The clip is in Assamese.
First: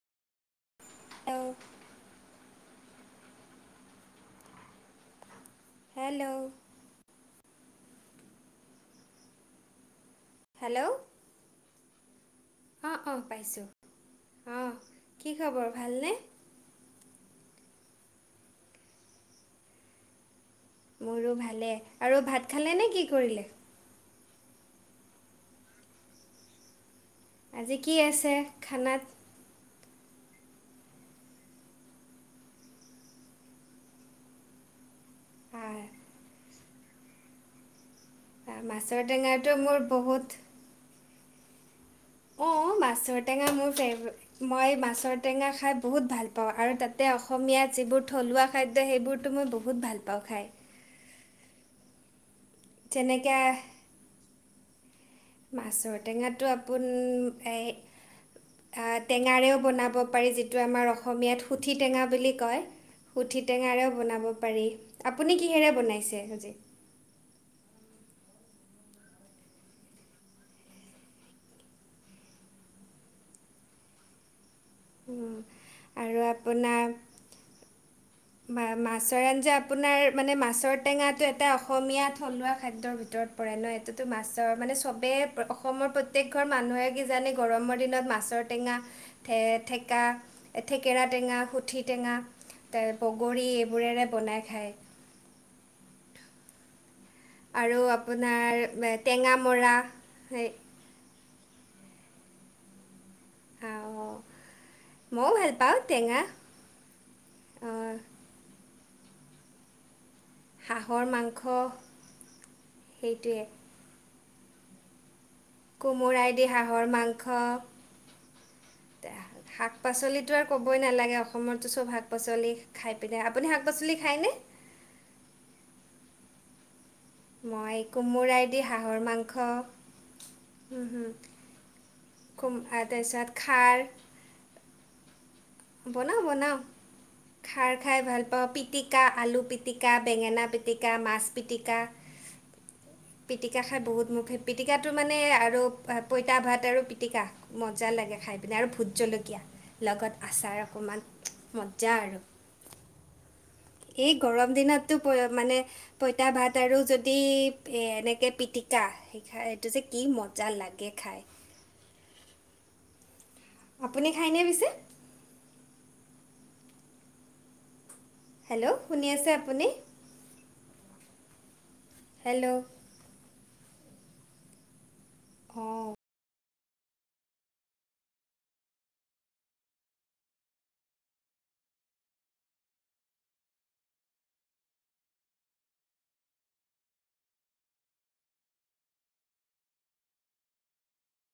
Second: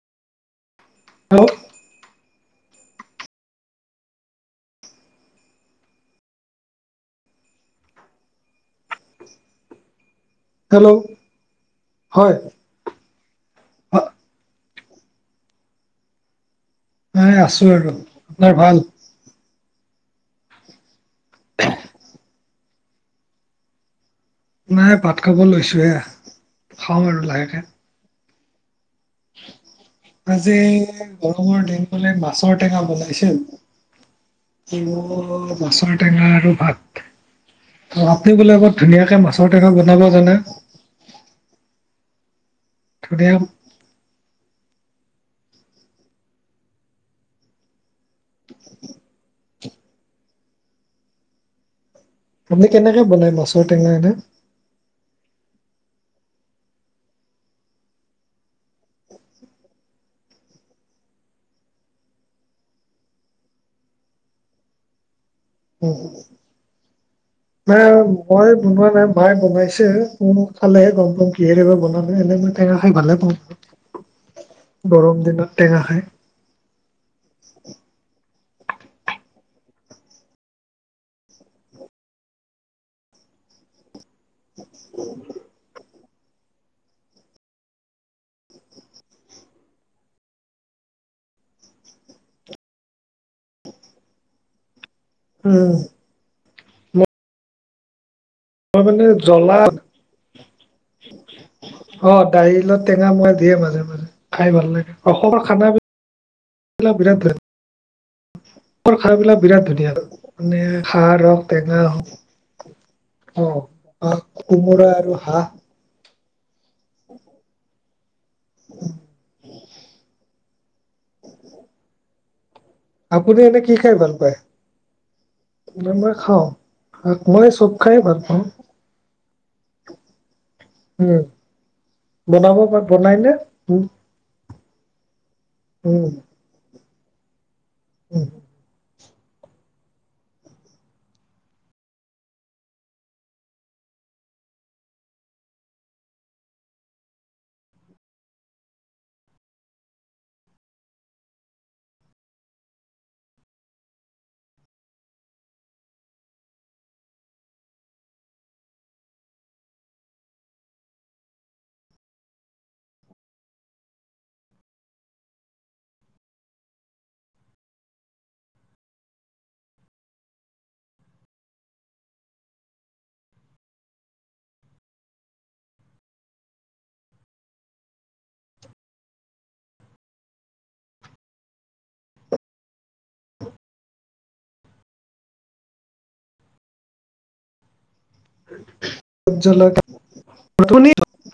হেল্ল'। হেল্ল'। হেল্ল' হয়। অঁ অঁ পাইছোঁ আ- অঁ কি খবৰ ভালনে। আছোঁ আৰু আপোনাৰ ভাল। মোৰো ভালে আৰু ভাত খালেনে কি কৰিলে। নাই ভাত খাবৰ লৈছোঁ হে। আজি কি আছে খানাত। উস্। [unintelligible] আজি গৰমৰ দিন মানে মাছৰ টেঙা বনাইছিল। তিয়ঁহ আহ, মাছৰ টেঙা আৰু ভাত। আপুনি বোলে আহ, বহুত মাছৰ ধুনীয়াকে টেঙাটো মাছৰ টেঙা মোৰ বনাব বহুত জানে। অঁ মাছৰ ধুনীয়া টেঙা মোৰ ফেভ মই মাছৰ। ঔটেঙা খাই বহুত ভাল পাওঁ আৰু তাতে অসমীয়া যিবোৰ থলুৱা খাদ্য সেইবোৰতো মই বহুত। বহুত ভাল পাওঁ খাই। আপুনি কেনেকে বনাই যেনেকৈ মাছৰ টেঙা এনে। মাছৰ টেঙাতটো আপোনাৰ এই। টেঙাৰেও বনাব পাৰি যিটো আমাৰ অসমীয়াত সুঠি টেঙা বুলি কয়। সুঠি টেঙাৰেও বনাব পাৰি আপুনি কিহেৰে উম, বনাইছে আজি? নাই মই বনোৱা নাই মায়ে বনাইছে ম চালেহে গম পাম কিব বনালো এনেকই টেঙা খাই ভালে পাওঁ। হয়। আৰু আপোনাৰ? মাছৰ আঞ্জা আপোনাৰ মানে মাছৰ টেঙাটো এটা অসমীয়া থলুৱা খাদ্যৰ ভিতৰত। ন এইো মা মানে চবে অসমৰ। প্ৰত্যেক ঘৰ মানুহে কিজানে গৰমৰ দিনত মাছৰ টেঙাে ঠেকা থেকেৰাত। টেঙা সুঠি টেঙা, ত বগৰী এইবোৰেৰে বনাই খায়। উম। আৰু মই আপোনাৰ মানে জ্বলা টেঙামৰা সেই। অ দাইলত টেঙা মৰাাই দিয়ে মাজে মাজে, আহ, খাই ভাল লাগে ময়ো অসমৰ ভাল খানা পাওঁ বিলাক। টেঙা বিৰাট আহ, ধুন খাইাবিলাক বিৰাট ধুনীয়া। মানে হাঁহৰ খাৰ মাংস হওক টেঙা হওক সেইটোৱে অ। কোমোৰা আৰু হাঁহ। কোমোৰাইদি হাঁহৰ মাংস। শাক পাচলি আৰু কবই নালাগে অসমতো চব শাক পাচলি। খাই পিনে আপুনি এনে শাক কি পাচলি খাই ভাল খায়নে পায়ই খাও। মই কোমোৰাইদি হাঁহৰ মাংস। উম হম। বনাব প বনাই নে? উম বনাওঁ বনাওঁ। খাৰ খাই ভাল উম পাওঁ পিটিক। আলু পিটিকা, বেঙেনা পিটিকা, মাছ পিটিকা। উ [inaudible] পিটিকা খাই বহুত মোৰে পিটকাটো মানে আৰু পঁইতা ভাত আৰু পিটিকা মজা লাগে। খাই পিনে আৰু ভোট জলকীয়া লগত। আচাৰ অকণমান মজা আৰু। এই গৰম দিনততো প মানে পঁইতা ভাত আৰু যদি এ এনেকে পিটিক। পিতিকা শা এইটো যে কি মজা লাগে খাই। [inaudible] আপুনি খাইনে পিছে? হেল্ল' শুনি আছে আপুনি? হেল্ল'। অঁ জলকীয়া প্ৰথ।